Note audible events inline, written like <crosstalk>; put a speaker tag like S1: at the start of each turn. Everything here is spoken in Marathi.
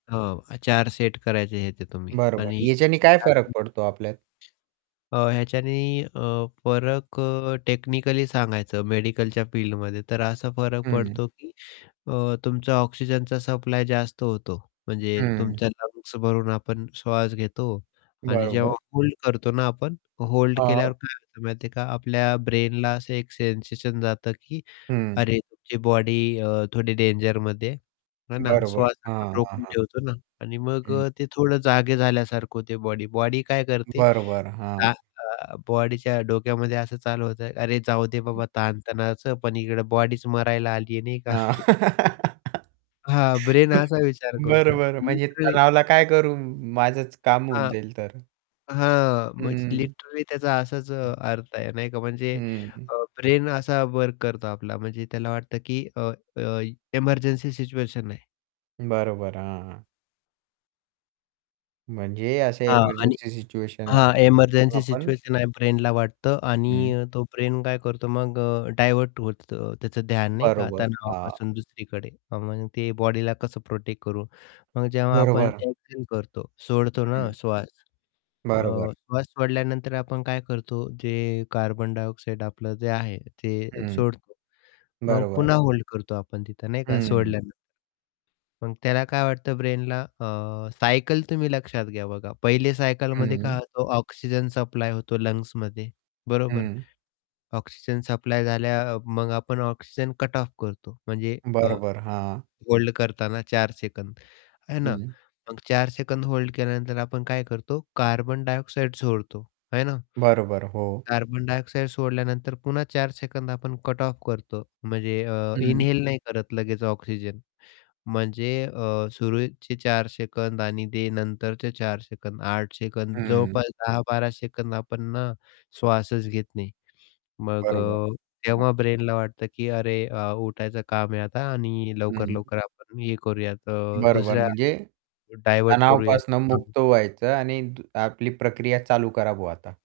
S1: हो, अ, 4 सेट करायचे ह्याचे तुम्ही
S2: बरं, बरं.
S1: आणि
S2: ह्याच्याने काय फरक
S1: <unintelligible>
S2: पडतो आपल्यात?
S1: अ, ह्याच्याने अ, फरक अ, टेक्निकली सांगायचं मेडिकलच्या फिल्डमध्ये तर असा फरक
S2: हं.
S1: पडतो, की अ, तुमचा ऑक्सिजनचा सप्लाय जास्त होतो. म्हणजे
S2: हं.
S1: तुमच्या लंग्स भरून आपण श्वास घेतो आणि
S2: बरोबर.
S1: जेव्हा होल्ड करतो ना आपण, होल्ड
S2: हां.
S1: केल्यावर काय होतं माहिती आहे का? आपल्या ब्रेनला असं एक सेन्सेशन जातं, की
S2: हं.
S1: "अरे, तुमची बॉडी अ, थोडी डेंजरमध्ये आहे." आहे ना?
S2: बरोबर.
S1: श्वास असा
S2: हां, हां,
S1: रोखून
S2: हां.
S1: ठेवतो ना आणि मग
S2: हं.
S1: अ, ते थोडं जागे झाल्यासारखं होते बॉडी. बॉडी काय करते?
S2: बरोबर, हां.
S1: त्या अ, बॉडीच्या डोक्यामध्ये असं चालू होतं, "अरे, जाऊ दे
S2: हं.
S1: बाबा, ताणतणावाचं पण इकडे बॉडीच मरायला आली आहे नाही
S2: अ,
S1: का?" <chuckles> हां, ब्रेन
S2: <laughs>
S1: असा विचार करतो
S2: बरं, बरं, म्हणजे
S1: लिटरली
S2: तणावाला काय करू? माझंच काम होऊन
S1: आ
S2: जाईल तर.
S1: हां, म्हणजे
S2: हं.
S1: लिटरली त्याचा असाच
S2: हं.
S1: अर्थ आहे, नाही का? म्हणजे
S2: हं.
S1: अ, ब्रेन असा वर्क करतो आपला म्हणजे त्याला वाटतं, की अ, अ, इमर्जन्सी सिच्युएशन आहे.
S2: बरोबर, हां. म्हणजे असे
S1: हां, आणि
S2: इमर्जन्सी सिच्युएशन आहे
S1: हां,
S2: आपली. मग
S1: इमर्जन्सी
S2: आपण
S1: सिच्युएशन आहे ब्रेनला वाटतं आणि
S2: हं.
S1: अ, तो ब्रेन काय करतो मग अ, डायव्हर्ट होतं त्याचं ध्यान, नाही का,
S2: बरोबर, हां.
S1: तणावापासून दुसरीकडे. आणि मग ते बॉडीला कसं प्रोटेक्ट करू? मग जेव्हा आपण
S2: बरोबर.
S1: एक्झेल करतो, सोडतो ना
S2: हं.
S1: श्वास. अ,
S2: बरोबर.
S1: श्वास सोडल्यानंतर आपण काय करतो? जे कार्बन डायऑक्साईड आपलं जे आहे, ते
S2: हं.
S1: सोडतो. मग
S2: बरोबर.
S1: पुन्हा होल्ड करतो आपण तिथं नाही का
S2: हं.
S1: सोडल्यानंतर. मग त्याला काय वाटतं ब्रेनला? अ, सायकल तुम्ही लक्षात घ्या, बघा, पहिले सायकलमध्ये काय
S2: हं.
S1: होतं? ऑक्सिजन सप्लाय होतो लंग्समध्ये, बरोबर?
S2: हं.
S1: ऑक्सिजन सप्लाय झाल्या मग आपण ऑक्सिजन कट ऑफ करतो म्हणजे अ,
S2: बरोबर, हां.
S1: होल्ड करताना 4 सेकंद, आहे ना?
S2: हं.
S1: मग 4 सेकंद होल्ड केल्यानंतर आपण काय करतो? कार्बन डायऑक्साइड सोडतो, आहे ना?
S2: बरोबर, हो.
S1: कार्बन डायऑक्साईड सोडल्यानंतर पुन्हा 4 सेकंद आपण कट ऑफ करतो म्हणजे अ,
S2: हं.
S1: इन्हेल नाही करत लगेच ऑक्सिजन. म्हणजे अ, सुरूचे 4 सेकंद आणि ते नंतरचे 4 सेकंद 8 सेकंद
S2: हं.
S1: जवळपास 10-12 सेकंद आपण ना श्वासच घेत नाही. मग
S2: बरोबर,
S1: अ,
S2: हां.
S1: तेव्हा ब्रेनला वाटतं, की "अरे, अ, उठायचं काम आहे आता आणि
S2: हं.
S1: लवकर-लवकर आपण हे करूयात अ,
S2: बरोबर
S1: दुसऱ्या
S2: म्हणजे,
S1: डायव्हर्ट करूयात."
S2: तणावापासून
S1: हं, हं.
S2: मुक्त व्हायचं आणि दु आपली प्रक्रिया चालू करा बुवा आता.